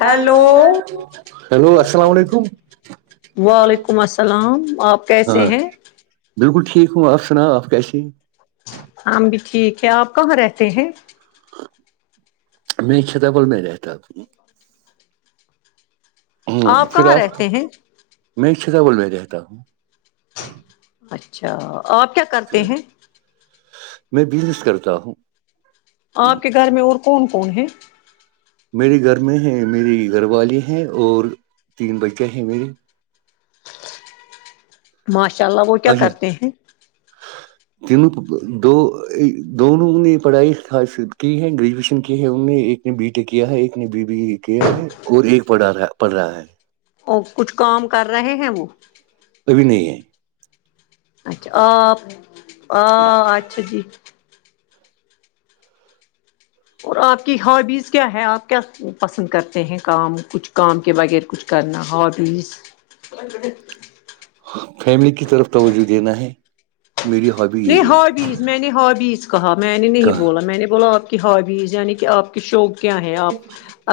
hello hello السلام علیکم وعلیکم السلام آپ کیسے ہاں ہیں بالکل ٹھیک ہوں آپ سناؤ آپ کیسے ہیں ہم بھی ٹھیک ہے آپ کہاں رہتے ہیں میں چھتابل میں رہتا ہ ہوں پھر کہاں آپ رہتے ہیں میں شتاول میں رہتا ہوں اچھا آپ کیا کرتے ہیں میں بزنس کرتا ہوں آپ کے گھر میں اور کون کون ہے میرے گھر میں ہے میری گھر والی ہیں اور تین بچے ہیں میری ماشاء اللہ وہ کیا اچھا کرتے ہیں تینوں دو دونوں نے پڑھائی خاص کی ہے گریجویشن کی ہے انوں نے ایک نے بی ٹے کیا ہے ایک نے بی بی کیا ہے اور ایک پڑھا پڑھ رہا ہے اور کچھ کام کر رہے ہیں وہ کبھی نہیں ہے اچھا آ آ اچھا جی اور آپ کی ہابیز کیا ہے آپ کیا پسند کرتے ہیں کام کچھ کام کے بغیر کچھ کرنا ہابیز فیملی کی طرف توجہ دینا ہے میری ہابی نہیں یہی ہے ہابیز میں نے ہابیز کہا میں نے نہیں کہاں بولا میں نے بولا آپ کی ہابیز یعنی کہ آپ کی شوق کیا ہے آپ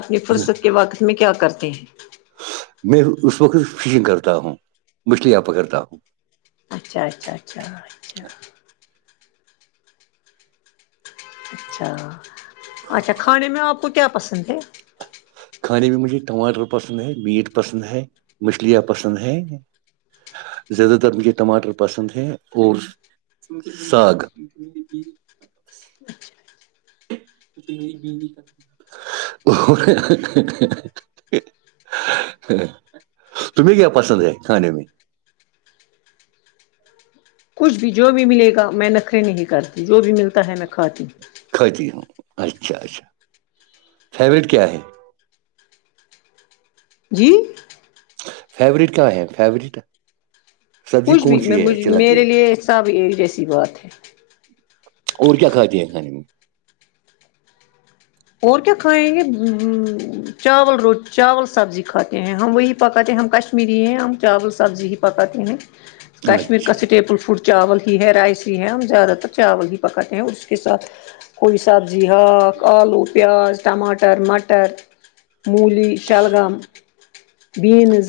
اپنی فرصت کے واقت میں کیا کرتے ہیں میں اس وقت فشنگ کرتا ہوں مچھلیاں پکڑتا ہوں اچھا اچھا اچھا اچھا اچھا اچھا کھانے میں آپ کو کیا پسند ہے کھانے میں مجھے ٹماٹر پسند ہے میٹ پسند ہے مچھلیاں پسند ہیں زیادہ تر مجھے ٹماٹر پسند ہے اور ساگ یہ بی نہیں کرتے ا تمہیں کیا پسند ہے کانے میں کچھ بھی جو بھی ملے گا میں نخرے نہیں کرتی جو بھی ملتا ہے میں کھاتی ہوں کھاتی ہوں اچھا اچھا فیوریٹ کیا ہے جی فیوریٹ کیا ہے فیوریٹ سبزی کچھ بھی کون سی ہے میںج اچھی لگتی ہے میرے لیے ساب جیسی بات ہے اور کیا کھاتی ہیں کھانے میں اور کیا کھائیں گے چاول رو چاول سبزی کھاتے ہیں ہم وہی پکاتے ہیں ہم کش کشمیری ہے ہم چاول سبزی ہی پکاتے ہیں کشمیر کا اچھا سٹیپل فوڈ چاول ہی ہے رائس ہی ہے ہم زیادہ تر چاول ہی پکاتے ہیں اس کے ساتھ کوئی سبزی ہااک آلو پیاز ماٹر مٹر مولی شلگام بینز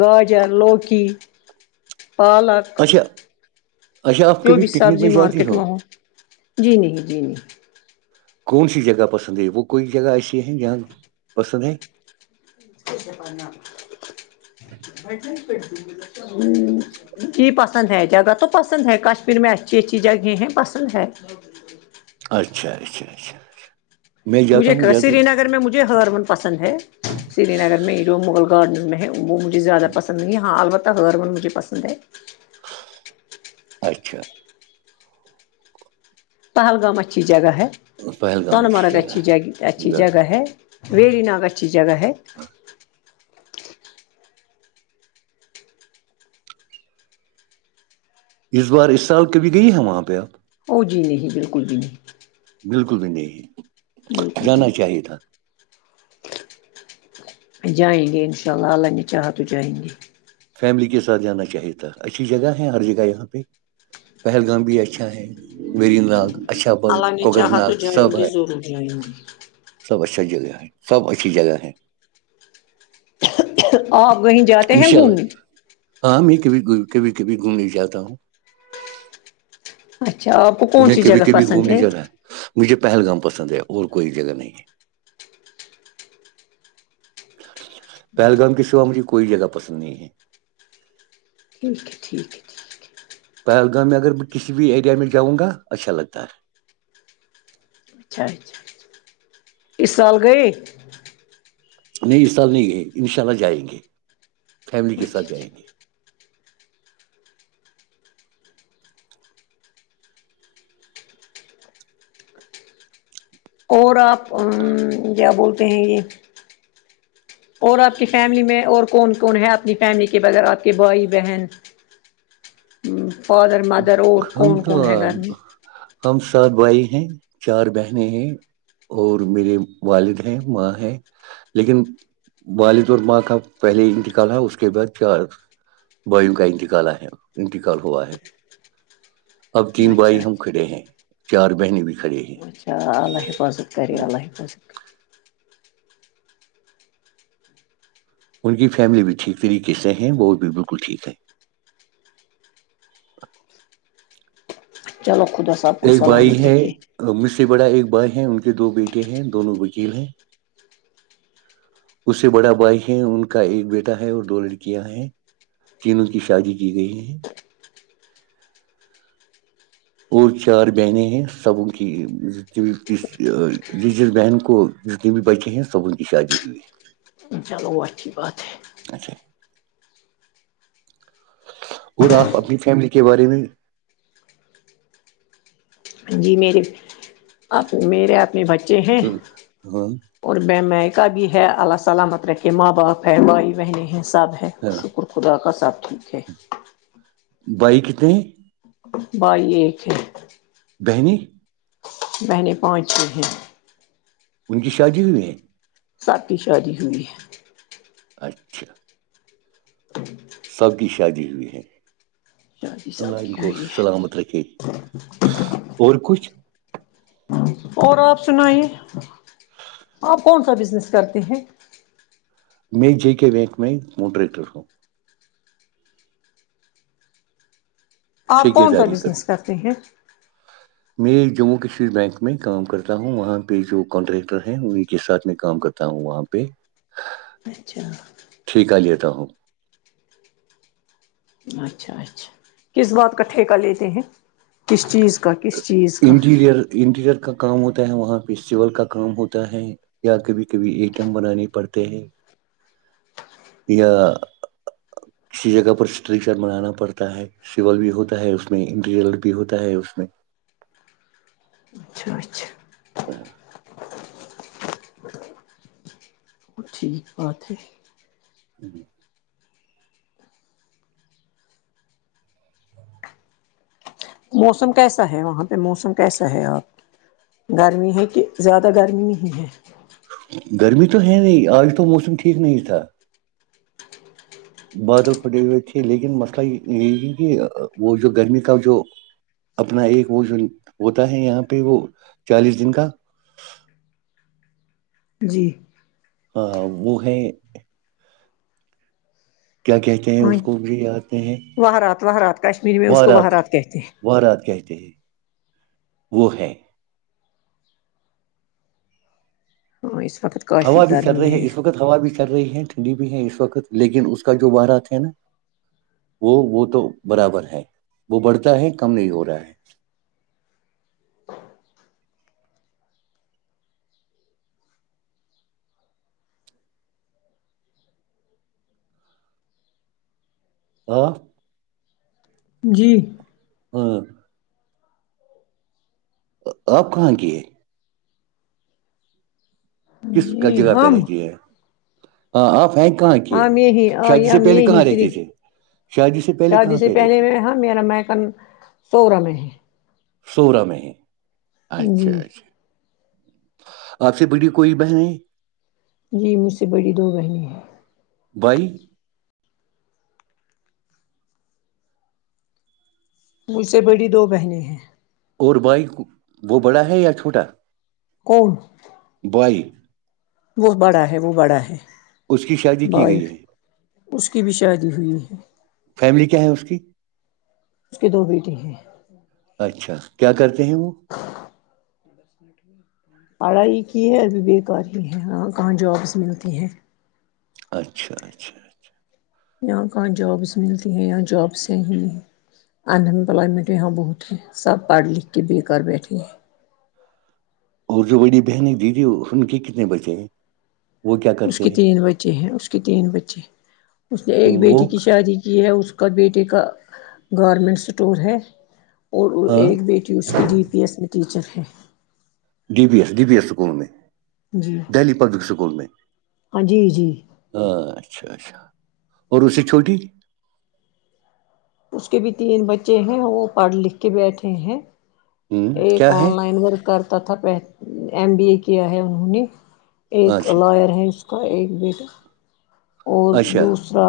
گاجر لوکی پالک اچھا اچھا آپ جو کبھی بھی پکنک سبزی میں جاتی مارکیٹ ہو میں جی نہیں جی نہیں کون سی جگہ پسند ہے وہ کوئی جگہ ایسی ہے جہاں پسند ہے ہ جی پسند ہے جگہ تو پسند ہے کشمیر میں اچھی اچھی جگہیں ہیں پسند ہے اچھا اچھا اچھا اچھا میں جاتا مجھے ہوں کہا زیادہ سری نگر میں مجھے ہرمن پسند ہے سری نگر میں جو مغل گارڈن میں ہے وہ مجھے زیادہ پسند نہیں ہےاں البتہ ہربول مجھے پسند ہے اچھا پہلگامسچ جگہ ہے سون پہلگام اچھی مرگہچ جگہ ا ہے جا- جگہ ہے ویری ناگ اچھی جگہ ہے اس بار اس سال کبھی گئی ہے وہاں پہ آپ ا جی نہیں بالکل جی نہیں بالکل بھی نہیں ہے بالکل جیکل [inaudible] فیملی کے ساتھ جانا چاہی تھا اچھی جگہ ہے ہر جگہ یہاں پہ پہلگام بھی اچھا ہے میری ناگ اچھا بل اللہ نے کوکر چاہا تو ناگ سب ہے [inaudible] سب اچھا جگہ ہے سب اچھی جگہ ہے آپ وہیں جاتے ان ہیں شاء گھومنے اللہ ہاں میں کبھی کبھی کبھی گھومنے جاتا ہوں اچھا آپ کون میں سی کبھی جگہ کبھی پسند گھومنے جاتا ہے مجھے پہلگام پسند ہے اور کوئی جگہ نہیں ہے پہلگام کے سوا مجھے کوئی جگہ پسند نہیں ہے ٹھیک ہے ٹھیک ہے ٹھیک ہے پہلگام میں اگر میں کسی بھی ایریا میں جاؤں گا اچھا لگتا ہے اچھا اچھا اس سال گے نہیں اس سال نہیں ہے ان شاء اللہ جائیں گے فیملی کے ساتھ جائیں گے اور آپ کیا بولتے ہیں یہ اور آپ کی فیملی میں اور کون کون ہے اپنی فیملی کے بغیر آپ کے بھائی بہن فاادر مدر اور ہم کون تو کون ہے ہم سات بھائی ہیں چار بہنیں ہیں اور میرے والد ہیں ماں ہیں لیکن والدور ماہ کا پہلے انتقال تھا اس کے بعد چار وایو کا انتقال ہے انتقال ہوا ہے اب تین اچھا بھائی ہم کھڑے ہیں چار بہن بھی کھڑے ہیں اچھا اللہ حفاظت کریے اللہ حفاظت کر ان کی فیملی بھی ٹھیک طریقے سے ہیں وہ بھی بالکل ٹھیک ہے چلو خدا صا آب کو ایک سلامت بھائی ہے رکے مجھ سے بڑا ایک بھائی ہیں ان کے دو بیٹے ہیں دونوں وکیل ہیں اس سے بڑا بھائی ہے ان کا ایک بیٹا ہے اور دو لڑکیاں ہیں تینوں کی شادی کی گئی ہے اور چار بہنیں ہیں سب کی رجز بہن کو اس ن بھی بچے ہیں صبن کی شادی ہوئی چلو وہ اچھی بات ہے اچھا اور آپ اپنی فیملی کے بارے میں جی میرے اپ میرے اپنے بچے ہیں ہاں اور مائیکہ بھی ہے اللہ سلامت رکھے ماں باپ ہے بھائی بہنیں ہیں سب ہے ہاں شکر خدا کا ساتب ٹھیک ہے بائی کت ہیں بائی ایک ہے بہنیی بہنےیں پانچ ہیں ان کی شادی ہوئی ہیں ساتھی شادی ہوئی ہے اچھا سب کی شادی ہوئی ہے شادی سب اللہ کی کو ہوئی ہے سلامت رکے اور کچھ اور آپ سنائیے آپ کون سا بزنس کرتے ہیں وک میں منٹر آپ ٹھیک کون سا داری کا بزنس تھا کرتے ہیں [inaudible] میں جموں کشمیر بینک میں کام کرتا ہوں وہاں پہ جو کانٹریکٹر ہیں انہیں کے ساتھ میں کام کرتاوں تا ہوں وہاں پہ اچھا [unintelligible] ٹھیک ہے جتا ہوں اچھا اچھا کس بات کا ٹھیکہ لیتے ہیں کس چیز کا کس چیز کا انٹیریر کا کام ہوتا ہے وہاں پہ سول کا کام ہوتا ہے یا کبھی کبھی ای ٹی ایم بنانے پڑتے ہیں یا کسی جگہ پر اسٹرکچر بنانا پڑتا ہے سول بھی ہوتا ہے اس میں انٹیریر بھی ہوتا ہے اس میں اچھا اچھا [inaudible] اورتی جی ج [unintelligible] موسم کیسا ہے وہاں پہ موسم کیسا ہے آپ گرمی ہے کہ زیادہ گرمی نہیں ہے گرمی تو ہے نہیں آج تو موسم ٹھیک نہیں تھا جی بادل پھٹے ہوئے تھے لیکن مسئلہ یہ ت کہ وہ جو گرمی کا جو اپنا ایک وہ جو ہوتا ہے یہاں پہ وہ چالیس دن کا جی ہ وہ ہے کیا کہتے ہیں اس کو بھی یاد نہیں ہے وحرات وحرات کشمیر میں اس کو وحرات کہتے ہیں وہ رات کہتے ہیں وہ ہے ہاں اس وقت کافی ہوا بھی چل گرمی رہی ہے اس وقت ہوا بھی چل رہی ہے ٹھنڈی بھی ہے اس وقت لیکن اس کا جو بارات ہے نا وہ وہ تو برابر ہے وہ بڑھتا ہے کم نہیں ہو رہا ہے ہاں جی اور آپ کہاں کی ہے کس جی جگہ پہ ہم رہتی ہے ہاں آپ ہیں کہاں کی ہم یہی شادی سے ہم پہلے یہی کہاں رہتے صرف تھے شادی سے پہلے شادی کہاں سے پہ پہلے رہتی میں میرا میکن سولہہ میں ہے سور میں اچھا جی اچھا آپ سے بڑی کوئی بہن جی مجھ سے بڑی دو بہنیں ہیں بئی مجھ سے بڑی دو بہنیں ہیں اور بائک وہ بڑا ہے یا چھوٹا کون بائی وہ بڑا ہے وہ بڑا ہے اس کی شادی کی بائف گئی ہے اس کی بھی شادی ہوئی ہے فیملی کیا ہے اس کی اس کے دو بیٹی ہیں اچھا کیا کرتے ہیں وہ سٹ پڑھائی کی ہے ابھی بے کاری ہے ہاں کہاں جابس ملتی ہیں اچھا اچھاھا یہاں کہاں جابس ملتی ہیں یا جابسیں ہی ان امپلائمنٹ یہاں بہت ہے سب پڑھ لکھ کے بھیے کر بیٹھے ہیں اور جو بڑی بہنیں دیدی ان کے کتنے بچے ہیں وہ کیا اس کرتے کے ہیں تین بچے ہیں اس کے تین بچے اس نے ایک بیٹی وہ کی شادی کی ہے اس اس کا بیٹی کا گورنمنٹ اسٹور ہے اور ہاں ایک بیٹی اس کے ڈی پی ایس میں ٹیچر ہے D B S D B S school میں جی دہلی پبلک اسکول میں ہاں جی جی اچھا اچھا اور اس سے چھوٹی تھی اس کے بھی تین بچے ہیں وہ پڑھ لکھ کے بیٹھے ہیں ایک کیا آن ہے لائن ورک کرتا تھا ایم بی ا کیا ہے انہوں نے ایک اچھا لائر ہے اس کا ایک بیٹا اور اچھا دوسرا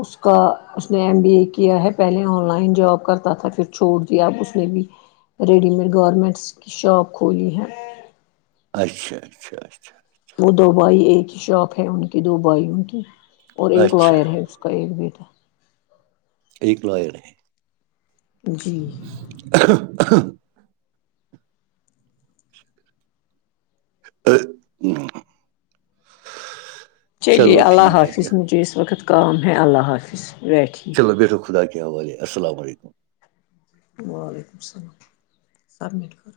اس کا اس نے ایم بی اے کیا ہے پہلے آن لائن جاب کرتا تھا پھر چھوڑ دیا ا اس نے بھی ریڈی میڈ گارمنٹس کی شاپ کھولی ہے اچھا اچھا اچھاھا وہ دو بھائی ایک ہی شاپ ہے ان کی دو بھائی ان کی اور ایک اچھا لائر ہے کوئی بھی تو ایک لوائر ہے ج جی [unintelligible] ا ہ [unintelligible] چلو بیٹو خدا کے حوالے السلام علیکم وعلیکم السلام سبمٹ کر